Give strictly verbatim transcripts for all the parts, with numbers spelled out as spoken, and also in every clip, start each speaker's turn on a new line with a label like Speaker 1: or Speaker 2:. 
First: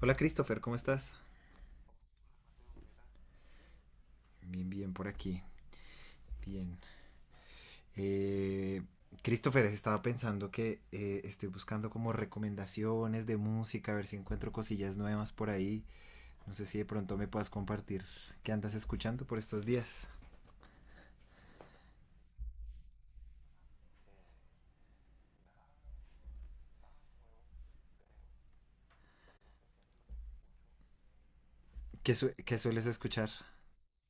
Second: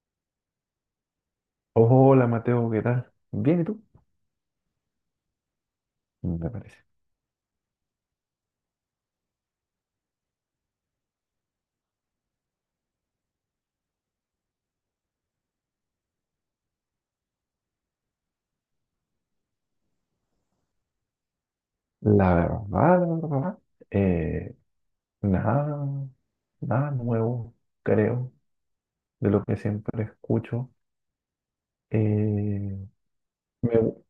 Speaker 1: Hola Christopher, ¿cómo estás?
Speaker 2: Hola Mateo, ¿qué tal? Bien, ¿y tú?
Speaker 1: Bien, bien, por aquí.
Speaker 2: Me parece.
Speaker 1: Bien. Eh, Christopher, estaba pensando que eh, estoy buscando como recomendaciones de música, a ver si encuentro cosillas nuevas por ahí. No sé si de pronto me puedas compartir qué andas escuchando por estos días.
Speaker 2: La verdad, la verdad, eh, Nada, nada nuevo, creo, de lo que siempre escucho.
Speaker 1: ¿Qué, su- qué
Speaker 2: Eh,
Speaker 1: sueles escuchar?
Speaker 2: me, gu-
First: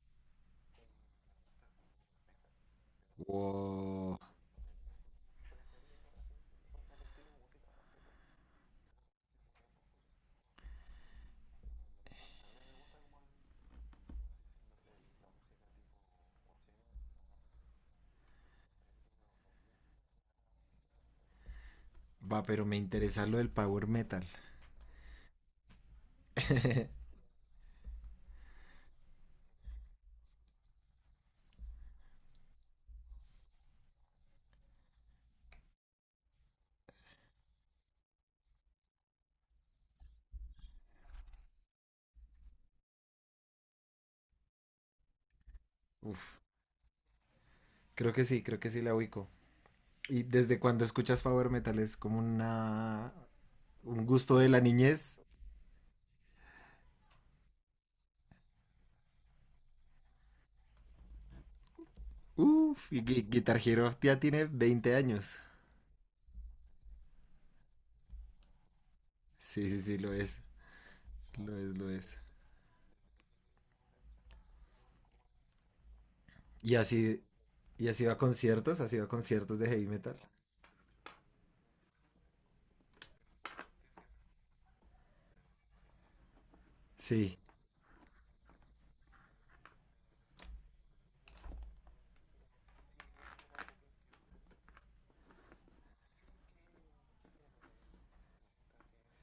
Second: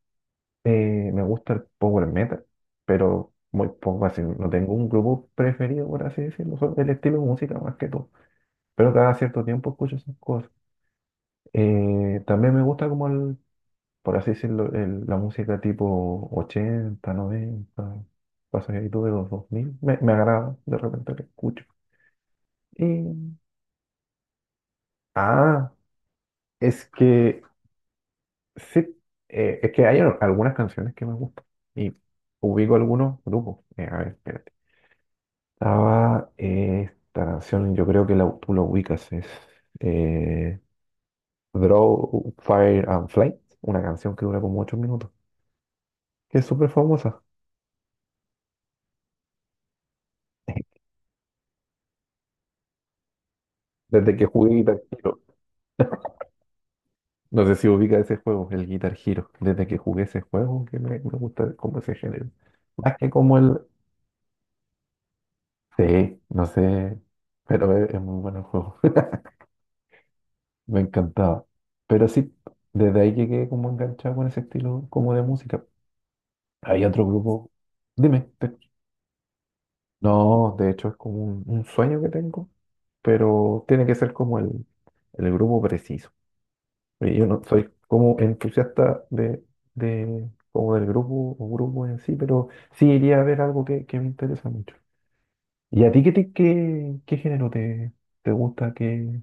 Speaker 2: eh, Me gusta el power metal, pero muy poco,
Speaker 1: Wow.
Speaker 2: así, no tengo un grupo preferido, por así decirlo, solo el estilo de música más que todo. Pero cada cierto tiempo escucho esas cosas. Eh, también me gusta como el, por así decirlo, el- la música tipo ochenta, noventa, pasadito de los dos mil me, me agrada de repente que escucho.
Speaker 1: Va, pero me interesa
Speaker 2: Y,
Speaker 1: lo del power metal.
Speaker 2: ah, es que sí, eh, es que hay al- algunas canciones que me gustan y ubico algunos grupos. Eh, a ver, espérate. Estaba, eh, esta canción, yo creo que la, tú la ubicas, es, eh, Draw, Fire and Flight, una canción que dura como ocho minutos, que
Speaker 1: Uf,
Speaker 2: es súper famosa.
Speaker 1: creo que sí, creo que sí la ubico. ¿Y desde cuando escuchas power metal? ¿Es como una, un
Speaker 2: Desde que
Speaker 1: gusto de
Speaker 2: jugué
Speaker 1: la
Speaker 2: guitarra.
Speaker 1: niñez?
Speaker 2: No sé si ubica ese juego, el Guitar Hero. Desde que jugué ese juego, que me, me gusta como ese género.
Speaker 1: Uf,
Speaker 2: Más
Speaker 1: y
Speaker 2: que
Speaker 1: Gui-
Speaker 2: como
Speaker 1: Guitar
Speaker 2: el...
Speaker 1: Hero ya tiene veinte años.
Speaker 2: Sí, no sé, pero es, es muy bueno el juego.
Speaker 1: Sí, sí, sí, lo es.
Speaker 2: Me encantaba.
Speaker 1: Lo es, lo
Speaker 2: Pero
Speaker 1: es.
Speaker 2: sí, desde ahí llegué como enganchado con ese estilo como de música.
Speaker 1: Y
Speaker 2: Hay otro
Speaker 1: así,
Speaker 2: grupo.
Speaker 1: y así va a
Speaker 2: Dime. te-
Speaker 1: conciertos, así va a conciertos de heavy metal.
Speaker 2: No, de hecho es como un, un sueño que tengo, pero tiene que ser como el, el grupo preciso. Y yo
Speaker 1: Sí,
Speaker 2: no soy como entusiasta de, de como del grupo o grupo en sí, pero sí iría a ver algo que, que me interesa mucho. ¿Y a ti qué, te- qué, qué género te, te gusta? ¿Qué,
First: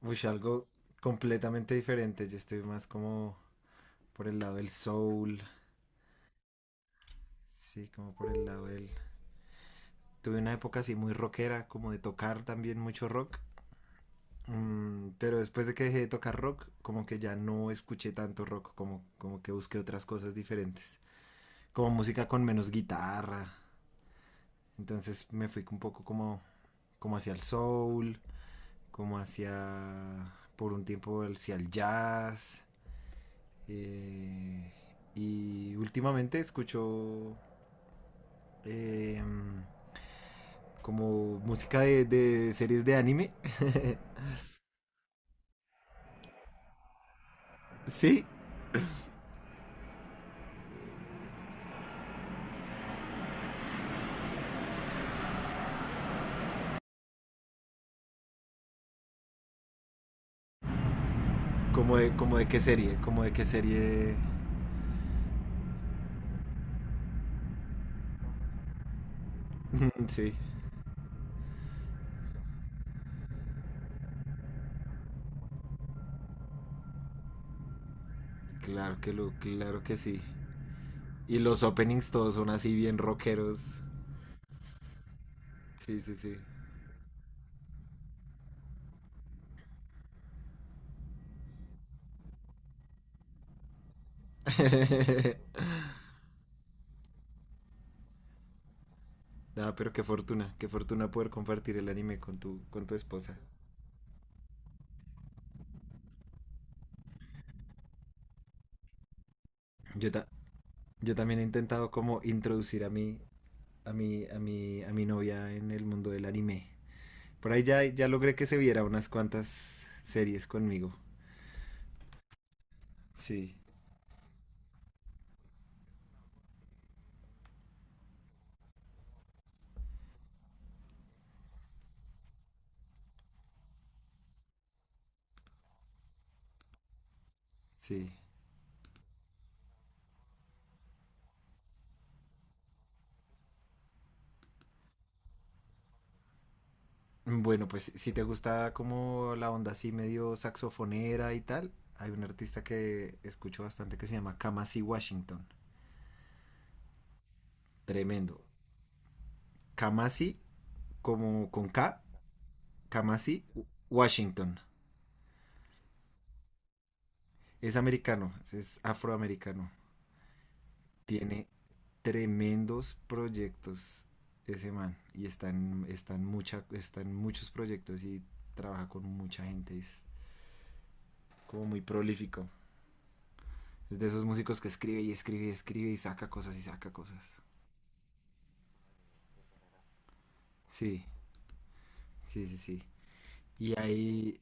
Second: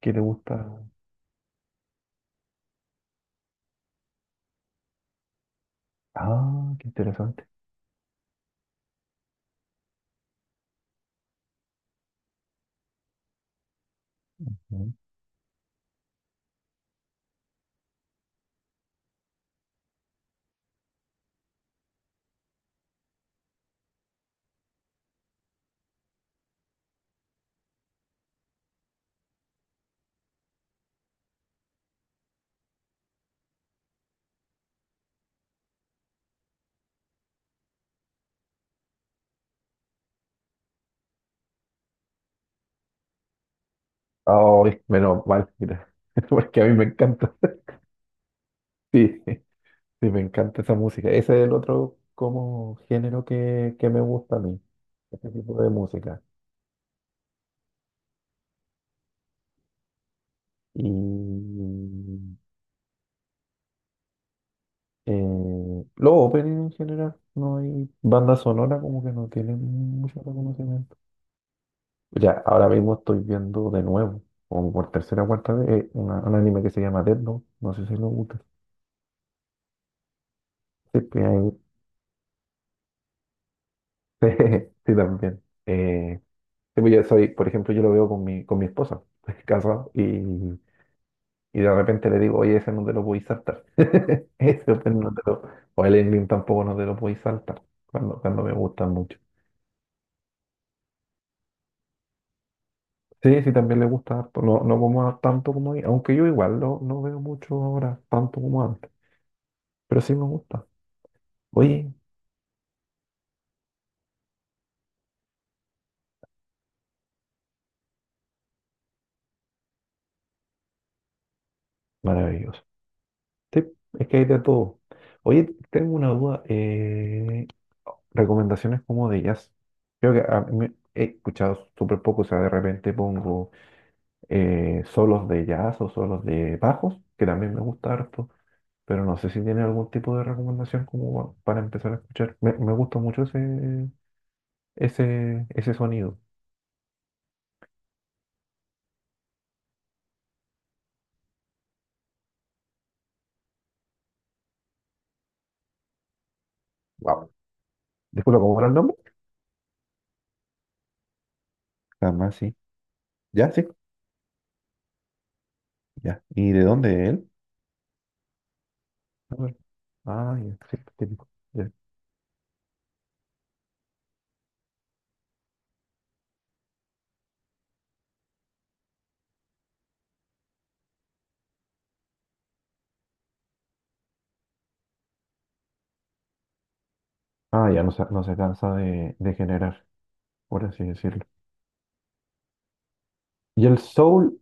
Speaker 2: ¿Qué
Speaker 1: uy,
Speaker 2: te
Speaker 1: algo
Speaker 2: gusta?
Speaker 1: completamente diferente. Yo estoy más como por el lado del soul.
Speaker 2: Ah, qué interesante.
Speaker 1: Sí, como por el lado del. Tuve una época así muy rockera, como de tocar también mucho rock.
Speaker 2: Mm.
Speaker 1: Mm, pero después de que dejé de tocar rock, como que ya no escuché tanto rock, como, como que busqué otras cosas diferentes. Como música con menos guitarra, entonces me fui un poco como, como hacia el soul, como hacia, por un tiempo, hacia el jazz. eh, y últimamente escucho eh, como música de, de series de anime.
Speaker 2: Ay, menos mal, mira, porque a mí me encanta.
Speaker 1: Sí,
Speaker 2: Sí, sí, me encanta esa música. Ese es el otro como género que, que me gusta a mí, ese tipo de música. Y,
Speaker 1: como de, como de qué serie, como de qué serie.
Speaker 2: Eh, los opening en general, no hay banda sonora como que no tienen mucho
Speaker 1: Sí,
Speaker 2: reconocimiento. Ya, ahora mismo estoy viendo de nuevo, como por tercera o cuarta vez, eh, una- un anime que se llama Death Note. No sé si lo gusta.
Speaker 1: claro que lo, claro que sí.
Speaker 2: Sí, pues,
Speaker 1: Y
Speaker 2: ahí-
Speaker 1: los openings todos son así bien rockeros.
Speaker 2: sí, también.
Speaker 1: Sí, sí,
Speaker 2: Eh,
Speaker 1: sí.
Speaker 2: sí, pues, yo soy, por ejemplo, yo lo veo con mi, con mi esposa, casado, y, y de repente le digo, oye, ese no te lo podéis saltar. Ese opening no te lo, o el ending tampoco no te lo podéis saltar, cuando, cuando me gustan mucho.
Speaker 1: Ah, pero qué fortuna, qué fortuna poder compartir el anime con tu, con tu esposa.
Speaker 2: Sí, sí, también le gusta harto. No, no como a- tanto como ahí, aunque yo igual no, no veo mucho ahora, tanto como antes, pero
Speaker 1: Yo,
Speaker 2: sí me
Speaker 1: ta-
Speaker 2: gusta.
Speaker 1: yo también he intentado
Speaker 2: Oye,
Speaker 1: como introducir a mi, a mi, a mi, a mi novia en el mundo del anime. Por ahí ya, ya logré que se viera unas cuantas series conmigo.
Speaker 2: maravilloso.
Speaker 1: Sí,
Speaker 2: Sí, es que hay de todo. Oye, tengo una duda. Eh, recomendaciones como de jazz. Creo que a mí he escuchado súper poco, o sea, de repente pongo, eh, solos de jazz o solos de bajos, que también me gusta
Speaker 1: sí.
Speaker 2: harto, pero no sé si tiene algún tipo de recomendación como pa- para empezar a escuchar. Me, me gusta mucho ese, ese, ese sonido.
Speaker 1: Bueno, pues si te gusta como la onda así medio saxofonera y tal, hay un artista que escucho bastante que se llama Kamasi Washington.
Speaker 2: Wow.
Speaker 1: Tremendo.
Speaker 2: Disculpa, ¿cómo era el nombre?
Speaker 1: Kamasi como con K,
Speaker 2: Jamás sí.
Speaker 1: Kamasi
Speaker 2: Ya, sí,
Speaker 1: Washington.
Speaker 2: ya. ¿Y de dónde es él?
Speaker 1: Es americano, es
Speaker 2: A ver.
Speaker 1: afroamericano.
Speaker 2: Ah, ya, sí, típico.
Speaker 1: Tiene
Speaker 2: Ya.
Speaker 1: tremendos proyectos ese man. Y está en, está en mucha, está en muchos proyectos y trabaja con mucha gente. Es como muy prolífico. Es de esos músicos que escribe y escribe y escribe y saca cosas y saca cosas.
Speaker 2: Ah, ya no se, no se cansa de, de generar, por así
Speaker 1: Sí,
Speaker 2: decirlo.
Speaker 1: sí, sí, sí.
Speaker 2: ¿Y
Speaker 1: Y
Speaker 2: el
Speaker 1: ahí,
Speaker 2: soul,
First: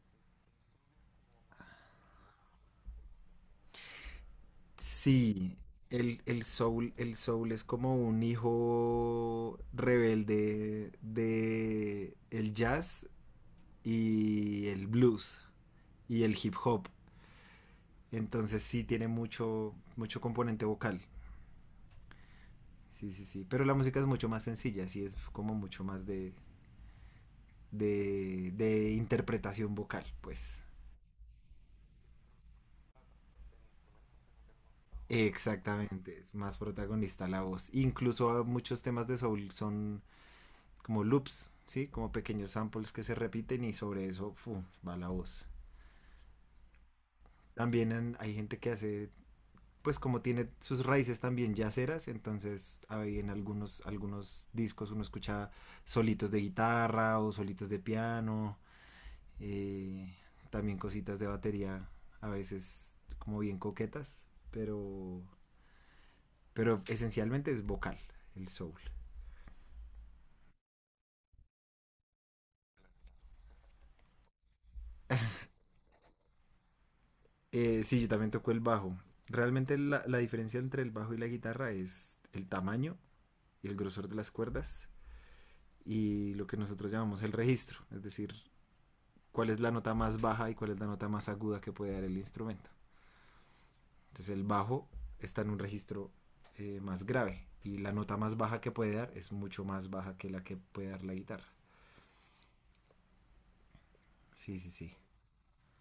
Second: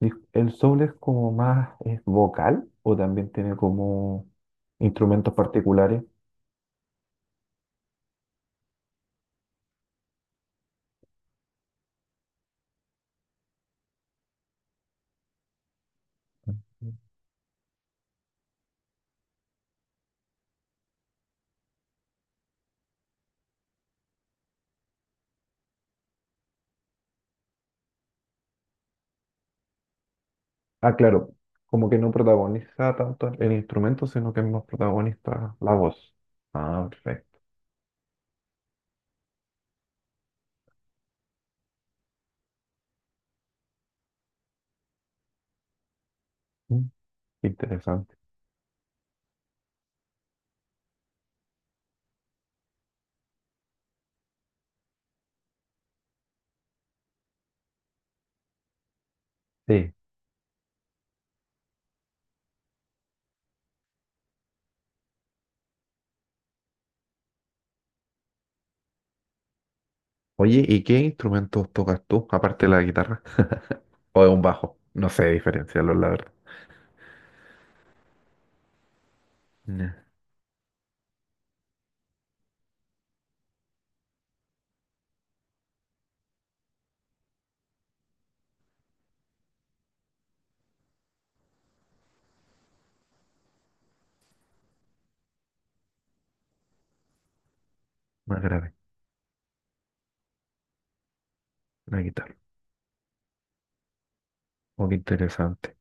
Speaker 2: dis- el soul es como más, es vocal o también tiene como instrumentos
Speaker 1: sí,
Speaker 2: particulares?
Speaker 1: el, el soul, el soul es como un hijo rebelde de el jazz y el blues y el hip hop.
Speaker 2: Ujú.
Speaker 1: Entonces sí tiene mucho, mucho componente vocal. Sí, sí, sí. Pero la música es mucho más sencilla, sí es como mucho más de, de, de interpretación vocal, pues.
Speaker 2: Ah, claro, como que no protagoniza tanto el instrumento, sino que es más protagonista la voz.
Speaker 1: Exactamente, es más
Speaker 2: Ah,
Speaker 1: protagonista
Speaker 2: perfecto.
Speaker 1: la voz. Incluso muchos temas de soul son como loops, ¿sí? Como pequeños samples que se repiten y sobre eso fu, va la voz.
Speaker 2: Mm,
Speaker 1: También
Speaker 2: interesante.
Speaker 1: en- hay gente que hace pues como tiene sus raíces también yaceras, entonces hay en algunos, algunos discos uno escucha solitos de guitarra o solitos de piano,
Speaker 2: Sí.
Speaker 1: eh, también cositas de batería a veces como bien coquetas, pero, pero esencialmente es vocal el soul.
Speaker 2: Oye, ¿y qué instrumentos tocas tú, aparte de la guitarra? O de un bajo. No sé diferenciarlos, la verdad.
Speaker 1: Eh, sí, yo también toco el bajo. Realmente la,
Speaker 2: Ya,
Speaker 1: la diferencia entre el bajo y la guitarra es el tamaño y el grosor de las cuerdas y lo que nosotros llamamos el registro, es decir, cuál es la nota más baja y cuál es la nota más aguda que puede dar el instrumento. Entonces el bajo está en un registro eh, más grave y la nota más
Speaker 2: más
Speaker 1: baja que
Speaker 2: grave,
Speaker 1: puede dar es mucho más baja que la que puede dar la guitarra.
Speaker 2: la guitarra.
Speaker 1: Sí, sí,
Speaker 2: Oh,
Speaker 1: sí.
Speaker 2: qué interesante.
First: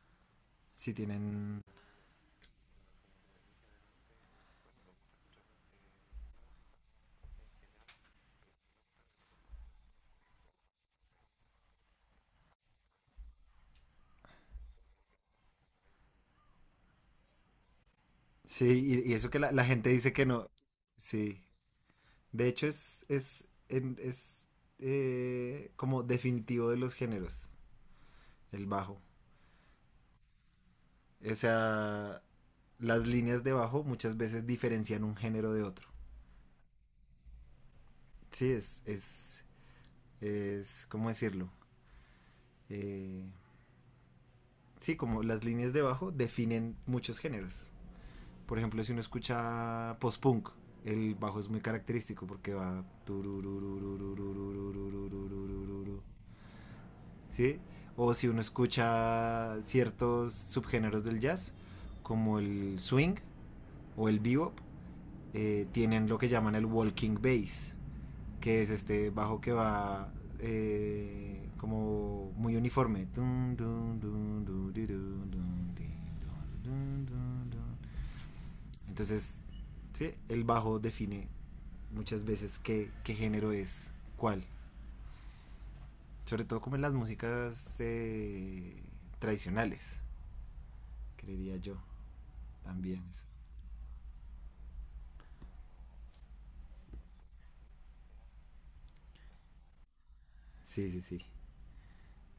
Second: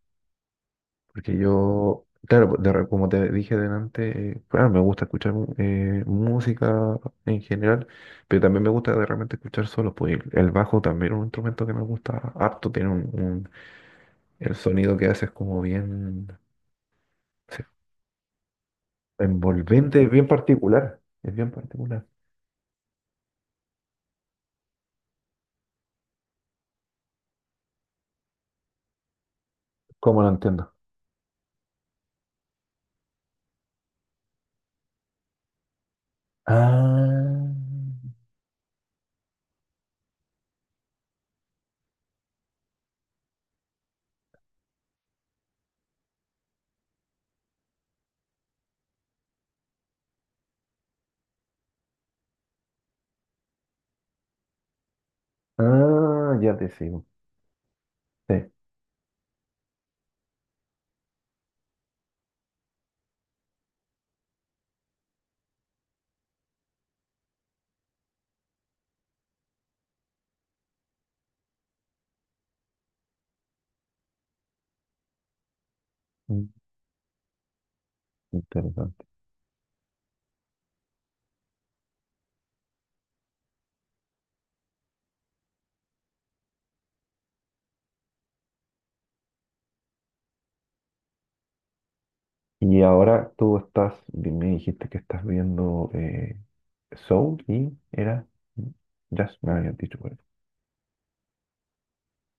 Speaker 1: Sí
Speaker 2: Porque
Speaker 1: tienen...
Speaker 2: yo, claro, pues, de re- como te dije delante, eh, claro, me gusta escuchar mu- eh, música en general, pero también me gusta de repente escuchar solos. Pues el el bajo también es un instrumento que me gusta harto, tiene un, un- el sonido que hace es como bien no
Speaker 1: Sí, y, y eso que la, la, gente
Speaker 2: envolvente, es
Speaker 1: dice que
Speaker 2: bien
Speaker 1: no.
Speaker 2: particular, es
Speaker 1: Sí.
Speaker 2: bien particular.
Speaker 1: De hecho es, es, en, es eh, como definitivo de los géneros, el bajo.
Speaker 2: ¿Cómo lo entiendo?
Speaker 1: O sea, las líneas de bajo muchas veces diferencian un género de otro.
Speaker 2: Ah.
Speaker 1: Sí, es, es es, ¿cómo decirlo? Eh, sí, como las líneas de bajo definen muchos géneros. Por ejemplo, si uno escucha post-punk, el bajo es muy característico porque va...
Speaker 2: Ah, ya te sigo.
Speaker 1: ¿Sí? O si uno
Speaker 2: Sí.
Speaker 1: escucha ciertos subgéneros del jazz, como el swing o el bebop, eh, tienen lo que llaman el walking bass que es este bajo que va eh, como muy uniforme.
Speaker 2: Mm, interesante.
Speaker 1: Entonces, ¿sí? El bajo define muchas veces qué, qué género es cuál. Sobre todo como en las músicas eh, tradicionales, creería yo
Speaker 2: Y
Speaker 1: también eso.
Speaker 2: ahora tú estás, di- me dijiste que estás viendo, eh, Soul y era, mm, Jazz, me habías dicho por eso.
Speaker 1: Sí, sí, sí.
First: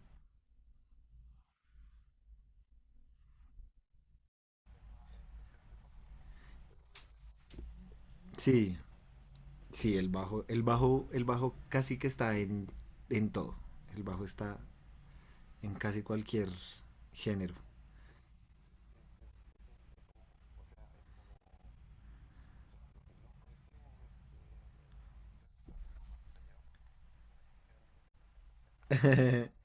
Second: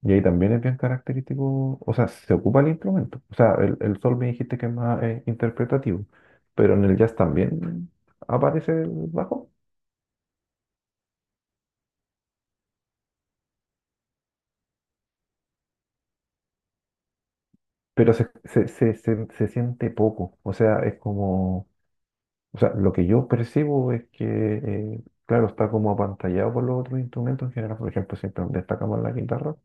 Speaker 2: Y ahí también es bien característico, o sea, se ocupa el instrumento. O sea, el, el soul me dijiste que es más, eh, interpretativo, pero en el jazz también aparece
Speaker 1: Sí,
Speaker 2: el bajo,
Speaker 1: sí, el bajo, el bajo, el bajo casi que está en, en todo. El bajo está en casi cualquier género.
Speaker 2: pero se, se, se, se, se siente poco. O sea, es como, o sea, lo que yo percibo es que, eh, claro, está como apantallado por los otros instrumentos en general. Por ejemplo, siempre destacamos la guitarra,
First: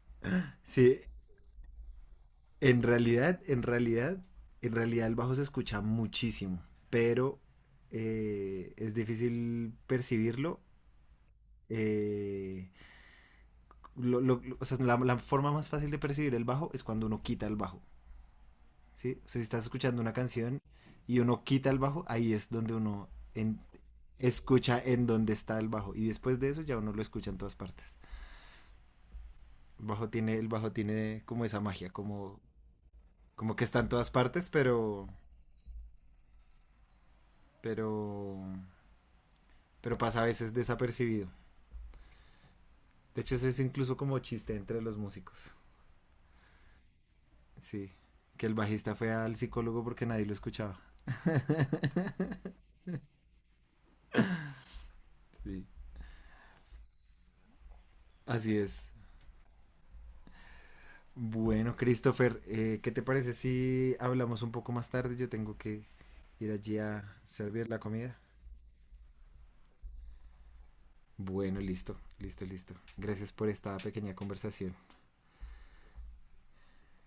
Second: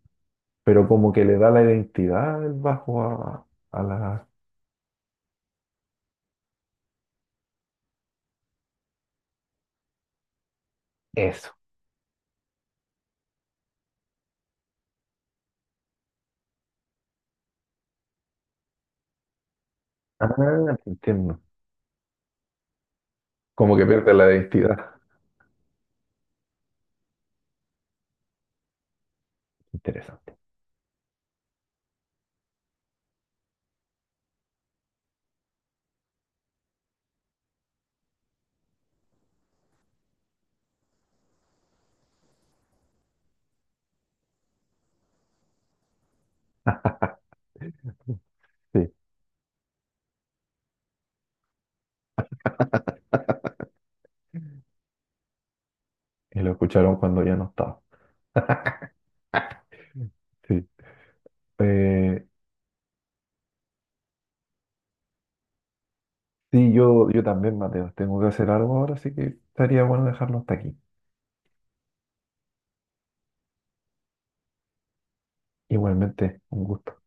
Speaker 2: pero
Speaker 1: Sí,
Speaker 2: como que le da la identidad el
Speaker 1: en
Speaker 2: bajo
Speaker 1: realidad,
Speaker 2: a,
Speaker 1: en
Speaker 2: a
Speaker 1: realidad,
Speaker 2: la...
Speaker 1: en realidad el bajo se escucha muchísimo, pero eh, es difícil percibirlo.
Speaker 2: Eso.
Speaker 1: eh, lo- lo- lo- o sea, la, la forma más fácil de percibir el bajo es cuando uno quita el bajo, ¿sí? O sea, si estás escuchando una
Speaker 2: Ah,
Speaker 1: canción
Speaker 2: te
Speaker 1: y
Speaker 2: entiendo.
Speaker 1: uno quita el bajo, ahí es donde uno en-
Speaker 2: Como que pierde la
Speaker 1: escucha
Speaker 2: identidad.
Speaker 1: en dónde está el bajo y después de eso ya uno lo escucha en todas partes. El bajo tiene,
Speaker 2: Interesante.
Speaker 1: el bajo tiene como esa magia, como como que está en todas partes, pero, pero, pero pasa a veces desapercibido. De hecho, eso es incluso como chiste entre los músicos. Sí, que el
Speaker 2: Sí,
Speaker 1: bajista fue al psicólogo porque nadie lo escuchaba. Sí,
Speaker 2: y lo escucharon cuando ya no estaba.
Speaker 1: así es.
Speaker 2: Sí.
Speaker 1: Bueno,
Speaker 2: Eh,
Speaker 1: Christopher, eh, ¿qué te parece si hablamos un poco más tarde? Yo tengo que ir
Speaker 2: sí,
Speaker 1: allí a
Speaker 2: yo, yo también,
Speaker 1: servir la
Speaker 2: Mateo,
Speaker 1: comida.
Speaker 2: tengo que hacer algo ahora, así que estaría bueno dejarlo hasta aquí.
Speaker 1: Bueno, listo, listo, listo. Gracias por esta pequeña conversación.
Speaker 2: Igualmente, un gusto.